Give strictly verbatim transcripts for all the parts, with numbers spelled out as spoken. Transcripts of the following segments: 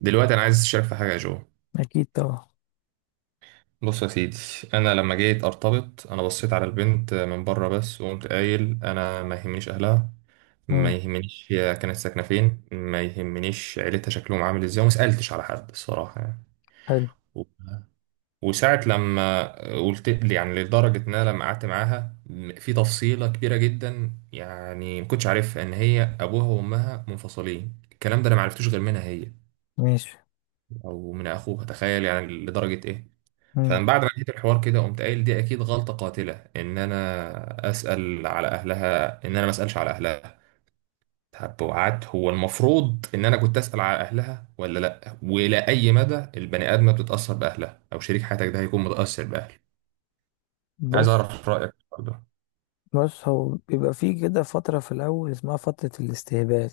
دلوقتي انا عايز اشارك في حاجه يا جو. اكيد طبعا. بص يا سيدي، انا لما جيت ارتبط انا بصيت على البنت من بره بس وقمت قايل انا ما يهمنيش اهلها، ما امم يهمنيش هي كانت ساكنه فين، ما يهمنيش عيلتها شكلهم عامل ازاي وما سالتش على حد الصراحه يعني. حلو. و- وساعه لما قلت لي يعني لدرجه ان انا لما قعدت معاها م- في تفصيله كبيره جدا يعني ما كنتش عارفها ان هي ابوها وامها منفصلين، الكلام ده انا ما عرفتوش غير منها هي ماشي. او من اخوها، تخيل يعني لدرجه ايه. امم فمن بعد ما لقيت الحوار كده قمت قايل دي اكيد غلطه قاتله ان انا اسال على اهلها ان انا ما اسالش على اهلها. طب وقعدت هو المفروض ان انا كنت اسال على اهلها ولا لا، والى اي مدى البني ادمه بتتاثر باهلها او شريك حياتك ده هيكون متاثر باهله، عايز بص. اعرف رايك برضه. بص، هو بيبقى فيه كده فترة في الاول اسمها فترة الاستهبال،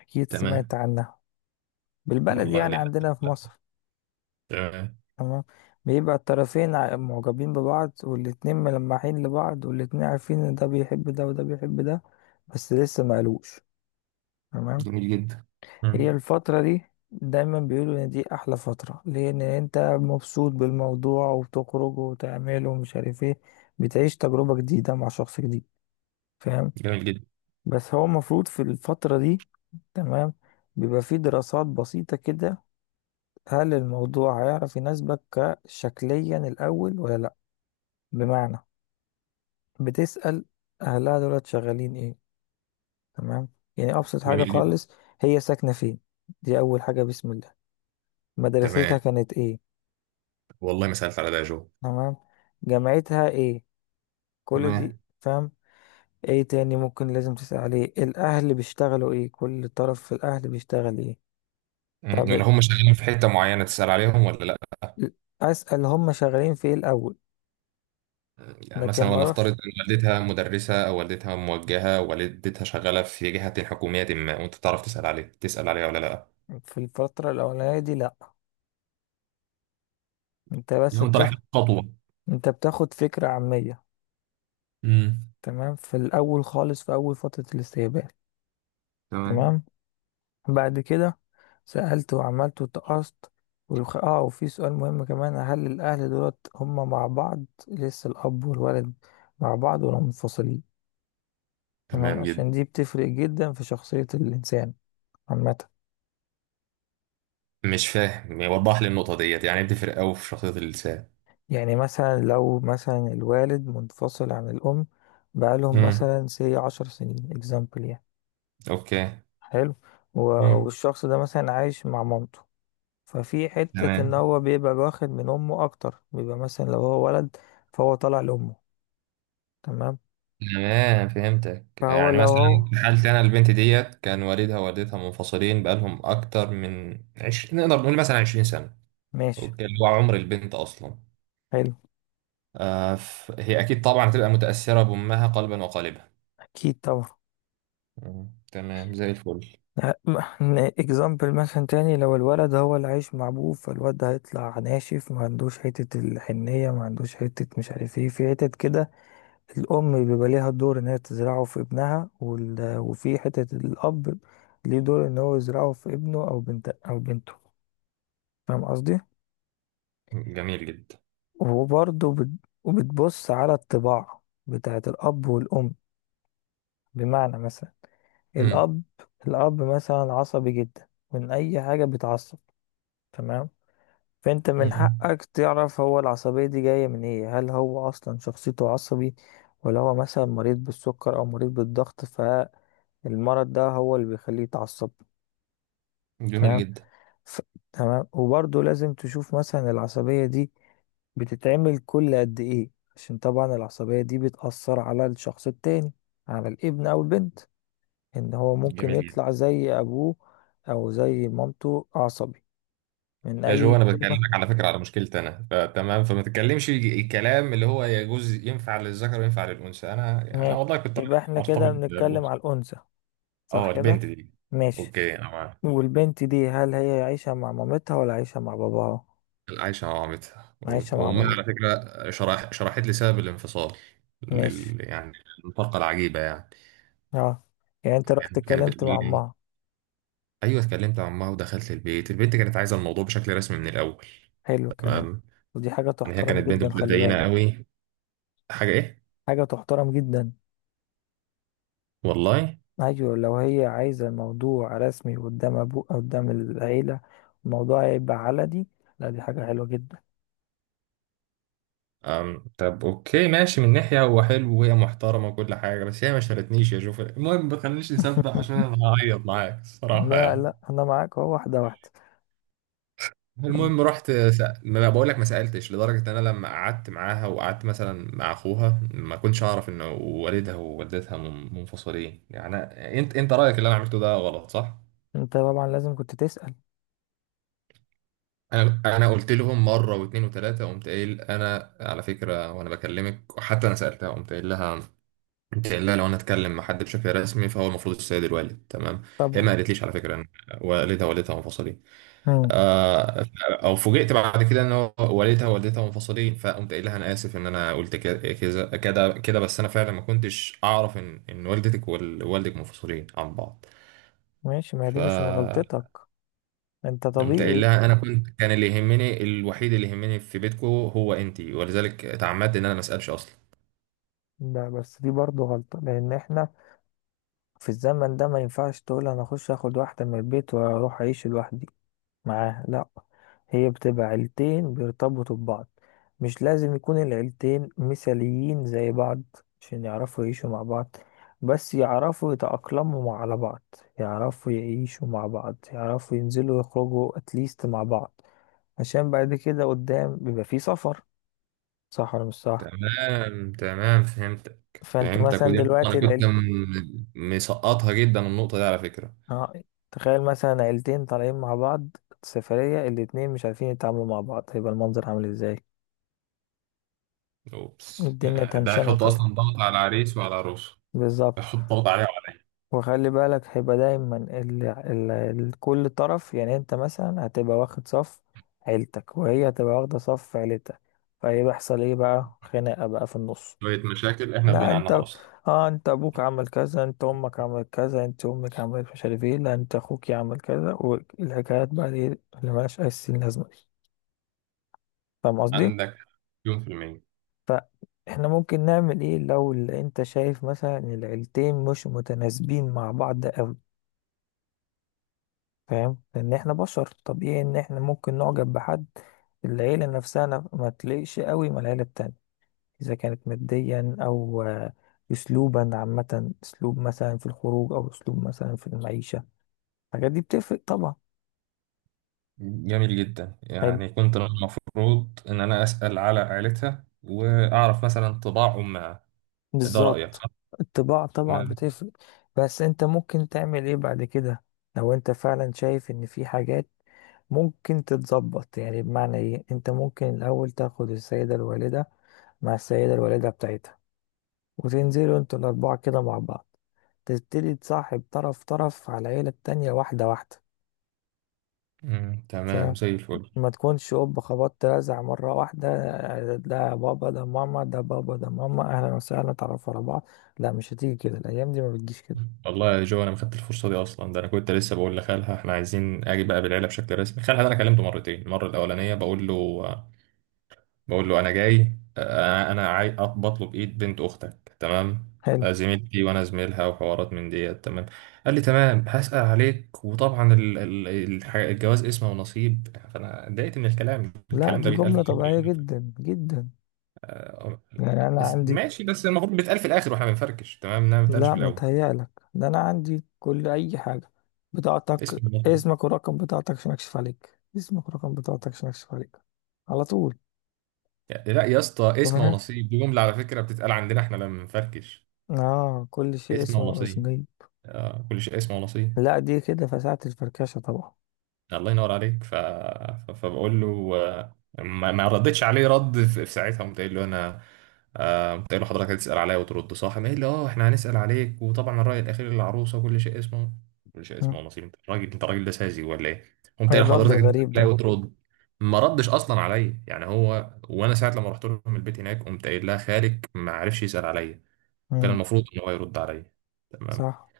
اكيد سمعت تمام. عنها بالبلد والله يعني ليه. عندنا في لا. مصر. تمام. تمام، بيبقى الطرفين ع- معجبين ببعض والاتنين ملمحين لبعض والاتنين عارفين ان ده بيحب ده وده بيحب ده، بس لسه ما قالوش. تمام، جميل جدا. مم. هي الفترة دي دايما بيقولوا ان دي احلى فترة لان انت مبسوط بالموضوع وبتخرج وتعمل ومش عارف ايه، بتعيش تجربة جديدة مع شخص جديد. فاهم؟ جميل جدا. بس هو المفروض في الفترة دي، تمام، بيبقى فيه دراسات بسيطة كده. هل الموضوع هيعرف يناسبك كشكليا الاول ولا لا؟ بمعنى، بتسأل اهلها دولت شغالين ايه. تمام، يعني ابسط حاجة جميل جدا. خالص. هي ساكنة فين؟ دي اول حاجة بسم الله. تمام. مدرستها كانت ايه؟ والله ما سالت على ده يا جو. تمام. جامعتها ايه؟ كل دي تمام. فاهم. ايه تاني ممكن لازم تسأل عليه؟ الاهل بيشتغلوا ايه؟ كل طرف في الاهل بيشتغل ايه؟ مم. طب ولا هم شغالين في حتة معينة تسأل عليهم ولا لأ؟ اسأل هم شغالين في ايه الاول. يعني لكن مثلا ما ونفترض اروحش إن والدتها مدرسة أو والدتها موجهة أو والدتها شغالة في جهة حكومية ما، وأنت تعرف تسأل عليه تسأل عليها ولا لأ. في الفترة الاولانية دي، لا. انت بس لو انت رايح بتاخد، خطوه. انت بتاخد فكرة عامية. امم. تمام، في الاول خالص، في اول فترة الاستقبال. تمام. تمام، بعد كده سألت وعملت وتقصت والخ... اه، وفي سؤال مهم كمان، هل الأهل دولت هما مع بعض لسه؟ الأب والولد مع بعض ولا منفصلين؟ تمام، تمام عشان جدا. دي بتفرق جدا في شخصية الإنسان عامة. مش فاهم، وضح لي النقطة ديت يعني بتفرق أوي في شخصية الإنسان. يعني مثلا لو مثلا الوالد منفصل عن الأم بقالهم امم. مثلا سي عشر سنين اكزامبل يعني. أوكي. حلو. و... امم. والشخص ده مثلا عايش مع مامته، ففي حتة إن تمام. هو بيبقى واخد من أمه أكتر. بيبقى مثلا لو هو ولد، فهو طالع لأمه. تمام. تمام فهمتك. فهو يعني لو هو، مثلا في حالتي أنا البنت ديت كان والدها ووالدتها منفصلين بقالهم أكتر من عش... نقدر نقول مثلا عشرين سنة. ماشي. اوكي اللي هو عمر البنت اصلا. حلو. آه ف... هي اكيد طبعا هتبقى متاثره بامها قلبا وقالبا. اكيد طبعا. مم. تمام زي الفل. اكزامبل مثلا تاني، لو الولد هو اللي عايش مع ابوه، فالواد ده هيطلع ناشف، ما عندوش حتة الحنية، ما عندوش حتة مش عارف ايه، في حتت كده. الام بيبقى ليها دور ان هي تزرعه في ابنها، وال... وفي حتة الاب، ليه دور ان هو يزرعه في ابنه او بنت او بنته. فاهم قصدي؟ جميل جدا. وبرضه بت... وبتبص على الطباع بتاعت الاب والام. بمعنى مثلا مم. الأب، الأب مثلا عصبي جدا، من أي حاجة بيتعصب. تمام، فأنت من مم. حقك تعرف هو العصبية دي جاية من إيه. هل هو أصلا شخصيته عصبي، ولا هو مثلا مريض بالسكر أو مريض بالضغط، فالمرض ده هو اللي بيخليه يتعصب؟ جميل فاهم؟ جدا. ف... تمام، وبرضه لازم تشوف مثلا العصبية دي بتتعمل كل قد إيه، عشان طبعا العصبية دي بتأثر على الشخص التاني، على الابن أو البنت، ان هو ممكن جميل يطلع جدا. زي ابوه او زي مامته عصبي من يا جو اي انا كلمة. بكلمك على فكره على مشكلتي انا، فتمام فما تتكلمش الكلام اللي هو يجوز ينفع للذكر وينفع للانثى، انا يعني، انا ماشي، والله كنت يبقى احنا كده ارتبط بنتكلم بأنثى. على الانثى، اه صح كده؟ البنت دي. ماشي اوكي انا. والبنت دي هل هي عايشة مع مامتها ولا عايشة مع باباها عايشة مع مامتها. عايشة مع وأمها على مامتها فكرة شرح شرحت لي سبب الانفصال ماشي. لل... يعني الفرقة العجيبة يعني. اه. يعني انت رحت يعني كانت اتكلمت بتقول مع لي، امها، أيوه اتكلمت مع أمها ودخلت البيت، البنت كانت عايزة الموضوع بشكل رسمي من الأول. حلو الكلام. تمام. ودي حاجة يعني هي تحترم كانت بنت جدا، خلي متدينة بالك، قوي. حاجة إيه؟ حاجة تحترم جدا. والله. ايوه، لو هي عايزة الموضوع رسمي قدام ابوه قدام العيلة، الموضوع هيبقى علني، لا دي حاجة حلوة جدا. أم... طب أوكي ماشي، من ناحية هو حلو وهي محترمة وكل حاجة، بس هي ما شالتنيش يا شوف، المهم ما تخلينيش نسبح عشان أنا هعيط معاك الصراحة لا يعني. لا، انا معاك، اهو واحده واحده. المهم أم. رحت سأ... ما بقول لك ما سألتش، لدرجة ان انا لما قعدت معاها وقعدت مثلا مع اخوها ما كنتش اعرف ان والدها ووالدتها من- منفصلين، يعني أنا- انت انت رأيك اللي انا عملته ده غلط صح؟ انت طبعا لازم كنت تسأل. انا انا قلت لهم مرة واثنين وثلاثة، قمت قايل انا على فكرة وانا بكلمك، وحتى انا سألتها قمت قايل لها قمت قايل لها لو انا اتكلم مع حد بشكل رسمي فهو المفروض السيد الوالد تمام؟ هي طبعا. ما قالتليش على فكرة ان والدها ووالدتها منفصلين. أم. آه، او فوجئت بعد كده ان هو والدها ووالدتها منفصلين، فقمت قايل لها انا اسف ان انا قلت كده كذا- كده كده، بس انا فعلا ما كنتش اعرف ان ان والدتك ووالدك منفصلين عن بعض. ماشي، ما هي دي مش من فقمت غلطتك، انت قايل طبيعي. لها انا كنت كان اللي يهمني الوحيد اللي يهمني في بيتكم هو انتي، ولذلك اتعمدت ان انا ما اسالش اصلا. ده بس دي برضه غلطه، لان احنا في الزمن ده ما ينفعش تقول انا اخش اخد واحده من البيت واروح اعيش لوحدي معاه، لا. هي بتبقى عيلتين بيرتبطوا ببعض. مش لازم يكون العيلتين مثاليين زي بعض عشان يعرفوا يعيشوا مع بعض، بس يعرفوا يتأقلموا مع- على بعض، يعرفوا يعيشوا مع بعض، يعرفوا ينزلوا يخرجوا اتليست مع بعض، عشان بعد كده قدام بيبقى فيه سفر. صح ولا مش صح؟ تمام. تمام فهمتك. فانت فهمتك، مثلا ودي نقطة دلوقتي انا كنت العيلت، م- مسقطها جدا النقطة دي على فكرة. اه تخيل مثلا عيلتين طالعين مع بعض سفرية، الاتنين مش عارفين يتعاملوا مع بعض، هيبقى المنظر عامل ازاي؟ اوبس الدنيا يعني ده تنشنة هيحط طبعا، اصلا ضغط على العريس وعلى العروس. بالظبط. حط ضغط عليها وعلى وخلي بالك، هيبقى دايما ال... ال... ال... كل طرف، يعني انت مثلا هتبقى واخد صف عيلتك وهي هتبقى واخدة صف عيلتها، فهي بيحصل ايه بقى؟ خناقة بقى في النص. شوية مشاكل إحنا لا غنى عنها انت، أصلا. اه انت ابوك عمل كذا، انت امك عملت كذا، انت امك عملت مش عارف ايه، لا انت اخوك عمل كذا، والحكايات بقى دي اللي ملهاش اي سن لازمة دي. فاهم قصدي؟ عندك مليون في المية. فاحنا ممكن نعمل ايه لو ال- انت شايف مثلا ان العيلتين مش متناسبين مع بعض؟ فاهم، لان احنا بشر، طبيعي ان احنا ممكن نعجب بحد، العيلة نفسها ن- ما تليقش قوي مع العيلة التانية، اذا كانت ماديا او آه، اسلوبا عامة، اسلوب مثلا في الخروج او اسلوب مثلا في المعيشة، الحاجات دي بتفرق طبعا. جميل جدا، حلو، يعني كنت المفروض ان انا اسال على عائلتها واعرف مثلا طباع امها. ده رايك بالظبط. صح. الطباع طبعا تمام. بتفرق. بس انت ممكن تعمل ايه بعد كده لو انت فعلا شايف ان في حاجات ممكن تتظبط؟ يعني بمعنى ايه، انت ممكن الاول تاخد السيدة الوالدة مع السيدة الوالدة بتاعتها، وتنزلوا انتوا الأربعة كده مع بعض، تبتدي تصاحب طرف طرف على العيلة التانية واحدة واحدة. مم. تمام فاهم؟ زي الفل. ما تكونش أوب خبطت رزع مرة واحدة، آه، ده بابا ده ماما ده بابا ده ماما، أهلا وسهلا تعرفوا على بعض، لا مش هتيجي كده، الأيام دي ما بتجيش كده. والله يا جو انا ما خدت الفرصه دي اصلا، ده انا كنت لسه بقول لخالها احنا عايزين اجي بقى بالعيله بشكل رسمي، خالها ده انا كلمته مرتين، المره الاولانيه بقول له بقول له انا جاي انا انا عاي... أط- بطلب ايد بنت اختك تمام. حلو. آه، زميلتي وانا زميلها وحوارات من ديت تمام. قال لي تمام هسأل عليك وطبعا ال... ال... الح- الجواز اسمه ونصيب، فانا اتضايقت من الكلام، لا الكلام دي ده بيتقال في جملة الاخر طبيعية يعني. جدا جدا. ف- يعني أنا بس- عندي، ماشي بس المفروض بيتقال في الاخر واحنا بنفركش تمام، انما ما بيتقالش لا في الاول. متهيألك، ده أنا عندي كل أي حاجة، بطاقتك اسم ونصيب؟ اسمك ورقم بطاقتك عشان أكشف عليك، اسمك ورقم بطاقتك عشان أكشف عليك على طول. يعني لا يا اسطى اسم ونصيب دي جمله على فكره بتتقال عندنا احنا لما بنفركش. اه، كل شيء اسم اسمه ونصيب. واسميه. آه كل شيء اسم ونصيب. لا دي كده فساعة الفركشة طبعا. الله ينور عليك. ف... ف- فبقول له آه، ما, ما ردتش عليه رد في, في ساعتها، قمت قايل له انا آه، قمت قايل له حضرتك هتسال عليا وترد صح؟ قام قايل لي اه احنا هنسال عليك وطبعا الراي الاخير للعروسه كل شيء اسمه كل شيء مم. اسمه نصيب. انت راجل، انت راجل ده ساذج ولا ايه؟ قمت ايه قايل الرد لحضرتك هتسال الغريب عليا ده؟ وترد. ما ردش اصلا عليا يعني هو. وانا ساعه لما رحت لهم البيت هناك قمت قايل لها خالك ما عرفش يسال عليا، كان مم. المفروض ان هو يرد عليا. تمام. صح،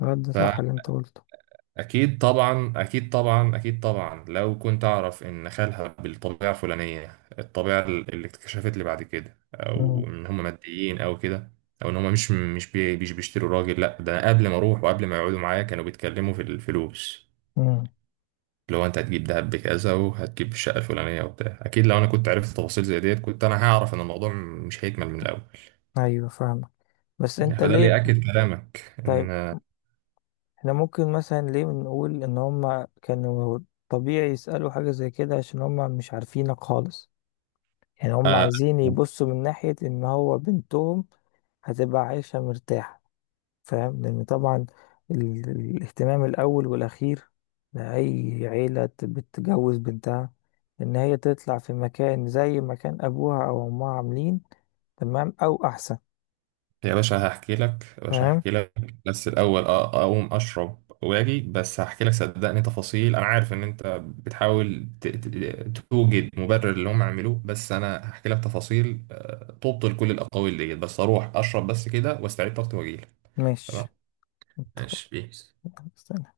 رد صح اللي انت قلته. أكيد طبعا، أكيد طبعا، أكيد طبعا، لو كنت أعرف إن خالها بالطبيعة الفلانية، الطبيعة اللي اكتشفت لي بعد كده، مم. أو إن هم ماديين أو كده، أو إن هم مش مش بي مش بيشتروا راجل، لأ ده قبل ما أروح وقبل ما يقعدوا معايا كانوا بيتكلموا في الفلوس، مم. اللي هو أنت هتجيب دهب بكذا وهتجيب الشقة الفلانية وبتاع. أكيد لو أنا كنت عرفت تفاصيل زي ديت كنت أنا هعرف إن الموضوع مش هيكمل من الأول. ايوه فاهمة. بس انت فده اللي ليه؟ يأكد كلامك طيب، إن احنا ممكن مثلا ليه نقول ان هما كانوا طبيعي يسألوا حاجة زي كده؟ عشان هما مش عارفينك خالص، يعني هما آه، عايزين يبصوا من ناحية ان هو بنتهم هتبقى عايشة مرتاحة. فاهم؟ لأن طبعا ال- الاهتمام الأول والأخير لأي عيلة ت- بتجوز بنتها، إن هي تطلع في مكان زي مكان أبوها أو أمها عاملين، تمام، أو أحسن. يا باشا هحكي لك، يا باشا فاهم؟ هحكي لك بس الأول أ- أقوم أشرب وأجي، بس هحكي لك صدقني تفاصيل. أنا عارف إن أنت بتحاول ت- ت- توجد مبرر اللي هم عملوه، بس أنا هحكي لك تفاصيل آه، تبطل كل الأقاويل ديت، بس أروح أشرب بس كده وأستعيد طاقتي وأجيلك. ماشي، تمام. ماشي بيس. اتفقنا.